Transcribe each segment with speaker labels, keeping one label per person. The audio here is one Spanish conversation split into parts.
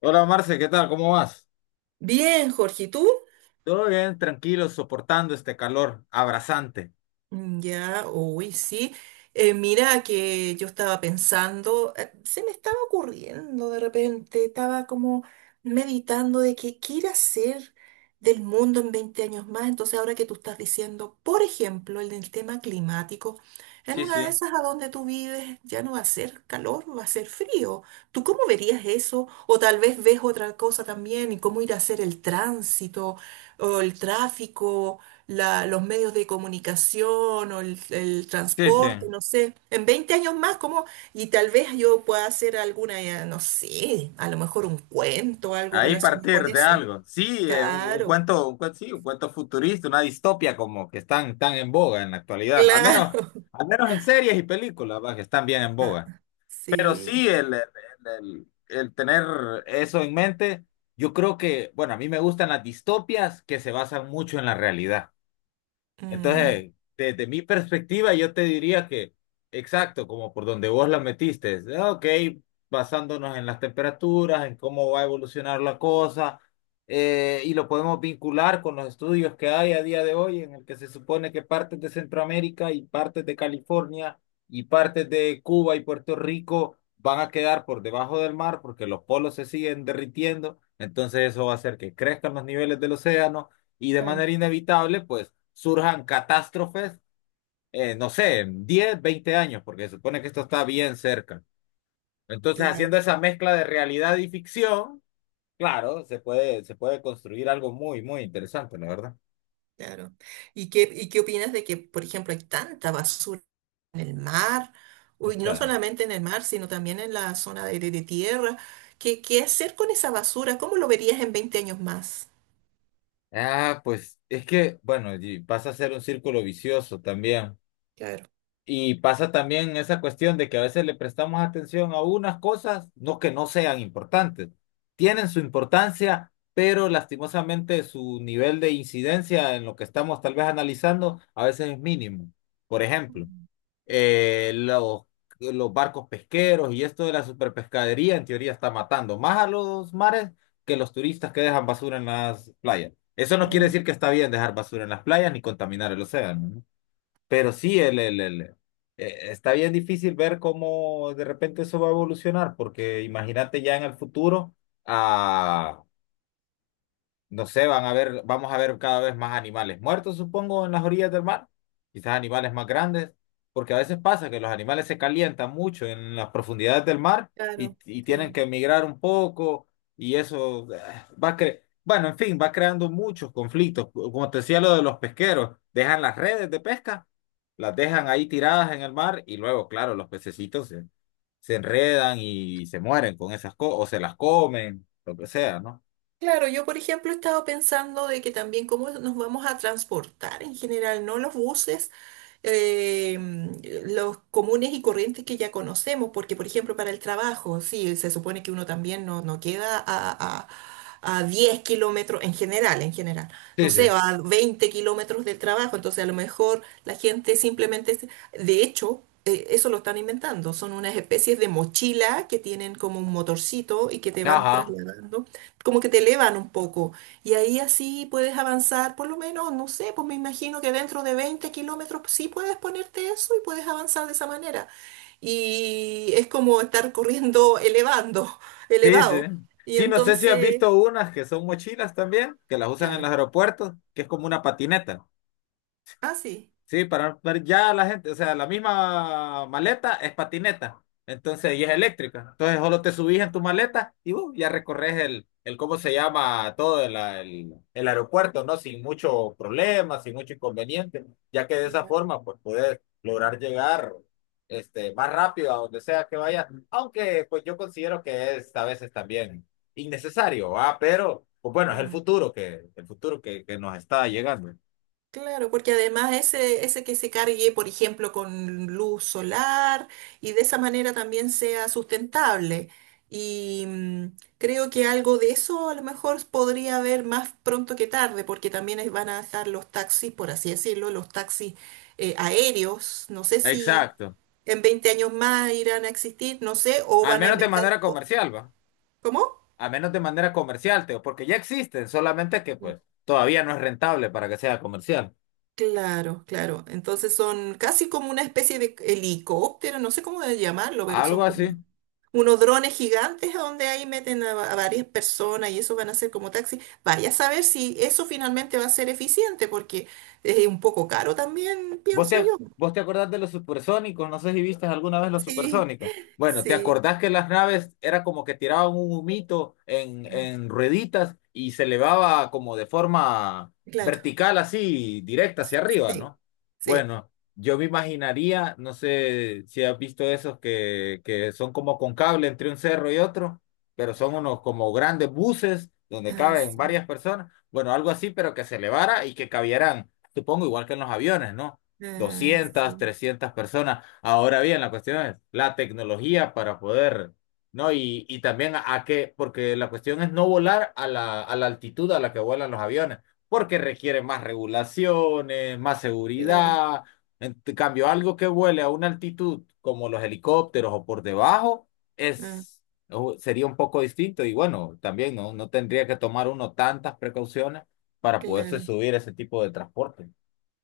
Speaker 1: Hola Marce, ¿qué tal? ¿Cómo vas?
Speaker 2: Bien, Jorge, ¿y tú?
Speaker 1: Todo bien, tranquilo, soportando este calor abrasante.
Speaker 2: Mm, ya, uy, sí. Mira que yo estaba pensando, se me estaba ocurriendo de repente, estaba como meditando de que qué ir a hacer del mundo en 20 años más. Entonces, ahora que tú estás diciendo, por ejemplo, el del tema climático, en
Speaker 1: Sí,
Speaker 2: una
Speaker 1: sí,
Speaker 2: de esas a donde tú vives ya no va a ser calor, va a ser frío. ¿Tú cómo verías eso? O tal vez ves otra cosa también y cómo ir a hacer el tránsito o el tráfico. Los medios de comunicación o el
Speaker 1: sí, sí.
Speaker 2: transporte, no sé, en 20 años más, como, y tal vez yo pueda hacer alguna, no sé, a lo mejor un cuento, algo
Speaker 1: Ahí
Speaker 2: relacionado con
Speaker 1: partir de
Speaker 2: eso.
Speaker 1: algo. Sí, un
Speaker 2: Claro,
Speaker 1: cuento, sí, un cuento futurista, una distopia como que están tan en boga en la actualidad.
Speaker 2: claro.
Speaker 1: Al menos en series y películas, va, que están bien en
Speaker 2: Ah,
Speaker 1: boga. Pero
Speaker 2: sí.
Speaker 1: sí, el tener eso en mente, yo creo que, bueno, a mí me gustan las distopias que se basan mucho en la realidad.
Speaker 2: Mm,
Speaker 1: Entonces, desde mi perspectiva, yo te diría que, exacto, como por donde vos la metiste, es, ah, ok, basándonos en las temperaturas, en cómo va a evolucionar la cosa, y lo podemos vincular con los estudios que hay a día de hoy, en el que se supone que partes de Centroamérica y partes de California y partes de Cuba y Puerto Rico van a quedar por debajo del mar porque los polos se siguen derritiendo, entonces eso va a hacer que crezcan los niveles del océano y de
Speaker 2: claro,
Speaker 1: manera inevitable, pues surjan catástrofes, no sé, en 10, 20 años, porque se supone que esto está bien cerca. Entonces, haciendo
Speaker 2: claro,
Speaker 1: esa mezcla de realidad y ficción, claro, se puede construir algo muy, muy interesante, la verdad.
Speaker 2: claro. ¿Y qué opinas de que, por ejemplo, hay tanta basura en el mar?
Speaker 1: O
Speaker 2: Uy, no
Speaker 1: sea,
Speaker 2: solamente en el mar, sino también en la zona de tierra. ¿Qué hacer con esa basura? ¿Cómo lo verías en 20 años más?
Speaker 1: ah, pues es que, bueno, y pasa a ser un círculo vicioso también.
Speaker 2: Claro.
Speaker 1: Y pasa también esa cuestión de que a veces le prestamos atención a unas cosas, no que no sean importantes. Tienen su importancia, pero lastimosamente su nivel de incidencia en lo que estamos tal vez analizando a veces es mínimo. Por ejemplo,
Speaker 2: Mm,
Speaker 1: eh, los, los barcos pesqueros y esto de la superpescadería en teoría está matando más a los mares que los turistas que dejan basura en las playas. Eso no quiere decir que está bien dejar basura en las playas ni contaminar el océano, ¿no? Pero sí, está bien difícil ver cómo de repente eso va a evolucionar, porque imagínate ya en el futuro, a no sé, vamos a ver cada vez más animales muertos, supongo, en las orillas del mar. Quizás animales más grandes, porque a veces pasa que los animales se calientan mucho en las profundidades del mar
Speaker 2: claro,
Speaker 1: y tienen
Speaker 2: sí.
Speaker 1: que emigrar un poco y eso bueno, en fin, va creando muchos conflictos. Como te decía lo de los pesqueros, dejan las redes de pesca, las dejan ahí tiradas en el mar y luego, claro, se enredan y se mueren con esas cosas o se las comen, lo que sea, ¿no?
Speaker 2: Claro, yo por ejemplo he estado pensando de que también cómo nos vamos a transportar en general, ¿no? Los buses, eh, los comunes y corrientes que ya conocemos, porque por ejemplo para el trabajo, sí, se supone que uno también no queda a, a 10 kilómetros en general, no
Speaker 1: Sí,
Speaker 2: sé,
Speaker 1: sí.
Speaker 2: a 20 kilómetros del trabajo, entonces a lo mejor la gente simplemente, de hecho, eso lo están inventando, son unas especies de mochila que tienen como un motorcito y que te van
Speaker 1: Ajá.
Speaker 2: trasladando como que te elevan un poco. Y ahí así puedes avanzar, por lo menos, no sé, pues me imagino que dentro de 20 kilómetros sí puedes ponerte eso y puedes avanzar de esa manera. Y es como estar corriendo elevando,
Speaker 1: Sí, sí.
Speaker 2: elevado. Y
Speaker 1: Sí, no sé si has
Speaker 2: entonces,
Speaker 1: visto unas que son mochilas también, que las usan en los
Speaker 2: claro.
Speaker 1: aeropuertos, que es como una patineta.
Speaker 2: Ah, sí.
Speaker 1: Sí, para ver ya la gente, o sea, la misma maleta es patineta, entonces y es eléctrica. Entonces solo te subís en tu maleta y ya recorres ¿cómo se llama? Todo el aeropuerto, ¿no? Sin mucho problema, sin mucho inconveniente, ya que de esa forma, pues, puedes lograr llegar este, más rápido a donde sea que vayas, aunque, pues, yo considero que es a veces también innecesario, ¿va? Pero, pues, bueno, es el
Speaker 2: Eleva.
Speaker 1: futuro que nos está llegando.
Speaker 2: Claro, porque además ese que se cargue, por ejemplo, con luz solar y de esa manera también sea sustentable. Y creo que algo de eso a lo mejor podría haber más pronto que tarde, porque también van a dejar los taxis, por así decirlo, los taxis aéreos. No sé si
Speaker 1: Exacto.
Speaker 2: en 20 años más irán a existir, no sé, o
Speaker 1: Al
Speaker 2: van a
Speaker 1: menos de
Speaker 2: inventar...
Speaker 1: manera
Speaker 2: o-
Speaker 1: comercial, va.
Speaker 2: ¿Cómo?
Speaker 1: Al menos de manera comercial, Teo, porque ya existen, solamente que
Speaker 2: Mm.
Speaker 1: pues todavía no es rentable para que sea comercial.
Speaker 2: Claro, claro. Entonces son casi como una especie de helicóptero, no sé cómo de llamarlo, pero son
Speaker 1: Algo
Speaker 2: como
Speaker 1: así.
Speaker 2: unos drones gigantes a donde ahí meten a varias personas y eso van a ser como taxis. Vaya a saber si eso finalmente va a ser eficiente, porque es un poco caro también, pienso yo.
Speaker 1: ¿Vos te acordás de los supersónicos? No sé si viste alguna vez los
Speaker 2: Sí,
Speaker 1: supersónicos. Bueno, ¿te
Speaker 2: sí,
Speaker 1: acordás que las naves era como que tiraban un humito en rueditas y se elevaba como de forma
Speaker 2: claro,
Speaker 1: vertical, así, directa hacia arriba,
Speaker 2: sí,
Speaker 1: ¿no?
Speaker 2: sí,
Speaker 1: Bueno, yo me imaginaría, no sé si has visto esos que son como con cable entre un cerro y otro, pero son unos como grandes buses donde
Speaker 2: ah,
Speaker 1: caben
Speaker 2: sí,
Speaker 1: varias personas. Bueno, algo así, pero que se elevara y que cabieran, supongo, igual que en los aviones, ¿no?
Speaker 2: ah,
Speaker 1: Doscientas
Speaker 2: sí,
Speaker 1: 300 personas. Ahora bien, la cuestión es la tecnología para poder, ¿no? Y también a qué, porque la cuestión es no volar a a la altitud a la que vuelan los aviones, porque requiere más regulaciones, más
Speaker 2: claro,
Speaker 1: seguridad. Cambio, algo que vuele a una altitud como los helicópteros o por debajo
Speaker 2: ah,
Speaker 1: es, sería un poco distinto y bueno, también no, no tendría que tomar uno tantas precauciones para poderse
Speaker 2: claro.
Speaker 1: subir a ese tipo de transporte.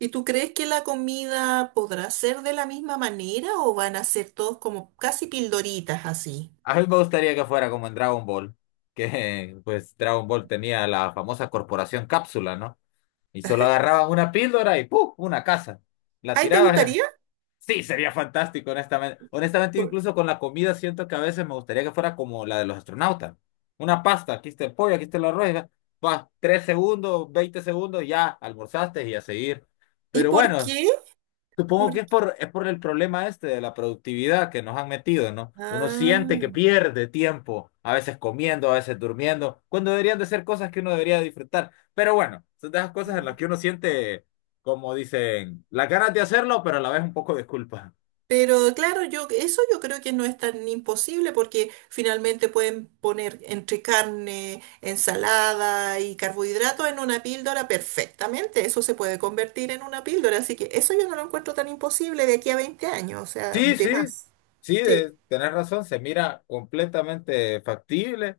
Speaker 2: ¿Y tú crees que la comida podrá ser de la misma manera o van a ser todos como casi pildoritas así?
Speaker 1: A mí me gustaría que fuera como en Dragon Ball, que pues Dragon Ball tenía la famosa corporación cápsula, ¿no? Y solo agarraban una píldora y ¡puf! Una casa. La
Speaker 2: ¿Ahí te
Speaker 1: tiraban.
Speaker 2: gustaría?
Speaker 1: Sí, sería fantástico, honestamente. Honestamente,
Speaker 2: Por-
Speaker 1: incluso con la comida siento que a veces me gustaría que fuera como la de los astronautas. Una pasta, aquí está el pollo, aquí está el arroz, y va, va, tres segundos, 20 segundos, ya almorzaste y a seguir.
Speaker 2: ¿Y
Speaker 1: Pero
Speaker 2: por
Speaker 1: bueno,
Speaker 2: qué?
Speaker 1: supongo
Speaker 2: ¿Por
Speaker 1: que
Speaker 2: qué?
Speaker 1: es es por el problema este de la productividad que nos han metido, ¿no? Uno siente que
Speaker 2: Ah.
Speaker 1: pierde tiempo, a veces comiendo, a veces durmiendo, cuando deberían de ser cosas que uno debería disfrutar. Pero bueno, son de esas cosas en las
Speaker 2: Ah.
Speaker 1: que uno siente, como dicen, las ganas de hacerlo, pero a la vez un poco de culpa.
Speaker 2: Pero claro, yo eso yo creo que no es tan imposible porque finalmente pueden poner entre carne, ensalada y carbohidratos en una píldora perfectamente. Eso se puede convertir en una píldora, así que eso yo no lo encuentro tan imposible de aquí a 20 años, o sea,
Speaker 1: Sí,
Speaker 2: de
Speaker 1: sí,
Speaker 2: más.
Speaker 1: sí,
Speaker 2: Sí.
Speaker 1: tenés razón, se mira completamente factible.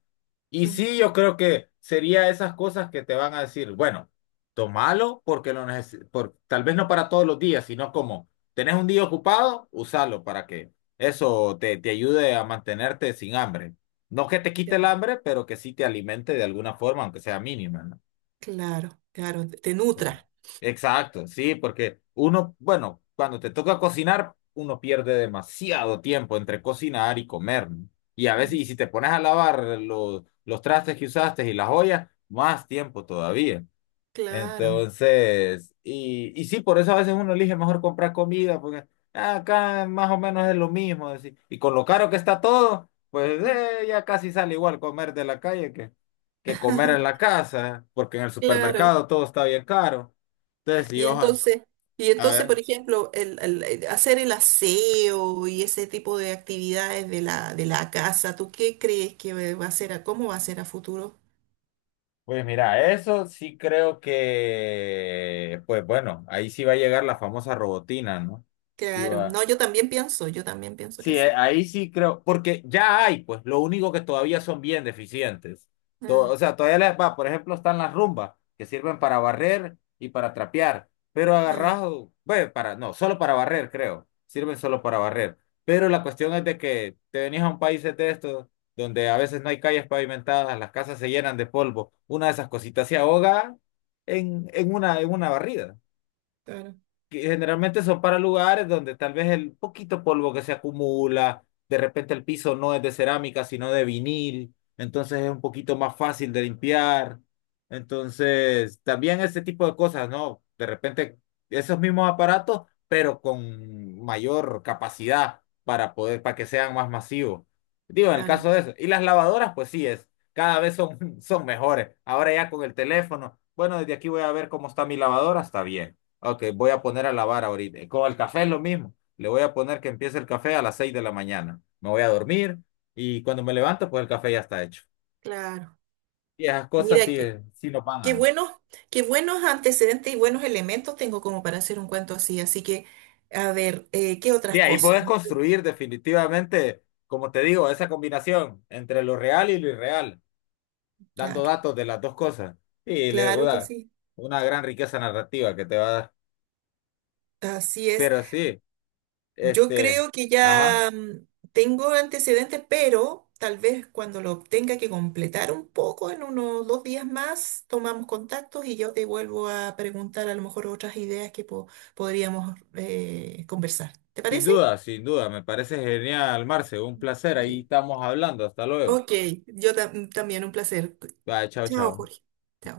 Speaker 1: Y
Speaker 2: Mm.
Speaker 1: sí, yo creo que sería esas cosas que te van a decir, bueno, tomalo porque lo neces por, tal vez no para todos los días, sino como tenés un día ocupado, usalo para que eso te ayude a mantenerte sin hambre. No que te quite el hambre, pero que sí te alimente de alguna forma, aunque sea mínima, ¿no?
Speaker 2: Claro, claro, te nutra.
Speaker 1: Exacto, sí, porque uno, bueno, cuando te toca cocinar, uno pierde demasiado tiempo entre cocinar y comer, ¿no? Y a veces,
Speaker 2: Mm.
Speaker 1: y si te pones a lavar los trastes que usaste y las ollas, más tiempo todavía.
Speaker 2: Claro.
Speaker 1: Entonces, y sí, por eso a veces uno elige mejor comprar comida, porque "Ah, acá más o menos es lo mismo, así. Y con lo caro que está todo, pues
Speaker 2: Mm.
Speaker 1: ya casi sale igual comer de la calle que comer en la casa, porque en el
Speaker 2: Claro.
Speaker 1: supermercado todo está bien caro. Tres
Speaker 2: Y
Speaker 1: Riojas.
Speaker 2: entonces, y
Speaker 1: A
Speaker 2: entonces, por
Speaker 1: ver.
Speaker 2: ejemplo, el hacer el aseo y ese tipo de actividades de la casa, ¿tú qué crees que va a ser cómo va a ser a futuro?
Speaker 1: Pues mira, eso sí creo que, pues bueno, ahí sí va a llegar la famosa robotina, ¿no? Sí
Speaker 2: Claro,
Speaker 1: va.
Speaker 2: no, yo también pienso que
Speaker 1: Sí,
Speaker 2: sí.
Speaker 1: ahí sí creo, porque ya hay, pues lo único que todavía son bien deficientes.
Speaker 2: Ah,
Speaker 1: O sea, todavía les va, por ejemplo, están las rumbas, que sirven para barrer y para trapear, pero
Speaker 2: ah,
Speaker 1: agarrado, bueno, para, no, solo para barrer, creo, sirven solo para barrer. Pero la cuestión es de que te venís a un país de estos, donde a veces no hay calles pavimentadas, las casas se llenan de polvo, una de esas cositas se ahoga en en una barrida
Speaker 2: claro,
Speaker 1: que generalmente son para lugares donde tal vez el poquito polvo que se acumula, de repente el piso no es de cerámica, sino de vinil, entonces es un poquito más fácil de limpiar. Entonces, también ese tipo de cosas, ¿no? De repente esos mismos aparatos, pero con mayor capacidad para poder, para que sean más masivos. Digo, en el
Speaker 2: claro,
Speaker 1: caso de eso. Y las lavadoras, pues sí es. Cada vez son, son mejores. Ahora ya con el teléfono. Bueno, desde aquí voy a ver cómo está mi lavadora. Está bien. Ok, voy a poner a lavar ahorita. Con el café es lo mismo. Le voy a poner que empiece el café a las 6 de la mañana. Me voy a dormir y cuando me levanto, pues el café ya está hecho.
Speaker 2: claro.
Speaker 1: Y esas cosas
Speaker 2: Mira,
Speaker 1: sí, sí nos van
Speaker 2: qué
Speaker 1: a...
Speaker 2: buenos, qué buenos antecedentes y buenos elementos tengo como para hacer un cuento así. Así que, a ver, ¿qué
Speaker 1: Sí,
Speaker 2: otras
Speaker 1: ahí
Speaker 2: cosas?
Speaker 1: puedes construir definitivamente, como te digo, esa combinación entre lo real y lo irreal, dando
Speaker 2: Claro,
Speaker 1: datos de las dos cosas. Y le
Speaker 2: claro que sí.
Speaker 1: una gran riqueza narrativa que te va a dar.
Speaker 2: Así es.
Speaker 1: Pero sí,
Speaker 2: Yo
Speaker 1: este,
Speaker 2: creo que
Speaker 1: ajá,
Speaker 2: ya tengo antecedentes, pero tal vez cuando lo tenga que completar un poco, en unos 2 días más, tomamos contactos y yo te vuelvo a preguntar a lo mejor otras ideas que podríamos conversar. ¿Te
Speaker 1: sin
Speaker 2: parece?
Speaker 1: duda, sin duda, me parece genial, Marce, un placer. Ahí
Speaker 2: Sí.
Speaker 1: estamos hablando, hasta luego.
Speaker 2: Ok, yo también un placer.
Speaker 1: Bye, chao,
Speaker 2: Chao,
Speaker 1: chao.
Speaker 2: Jorge. Chao.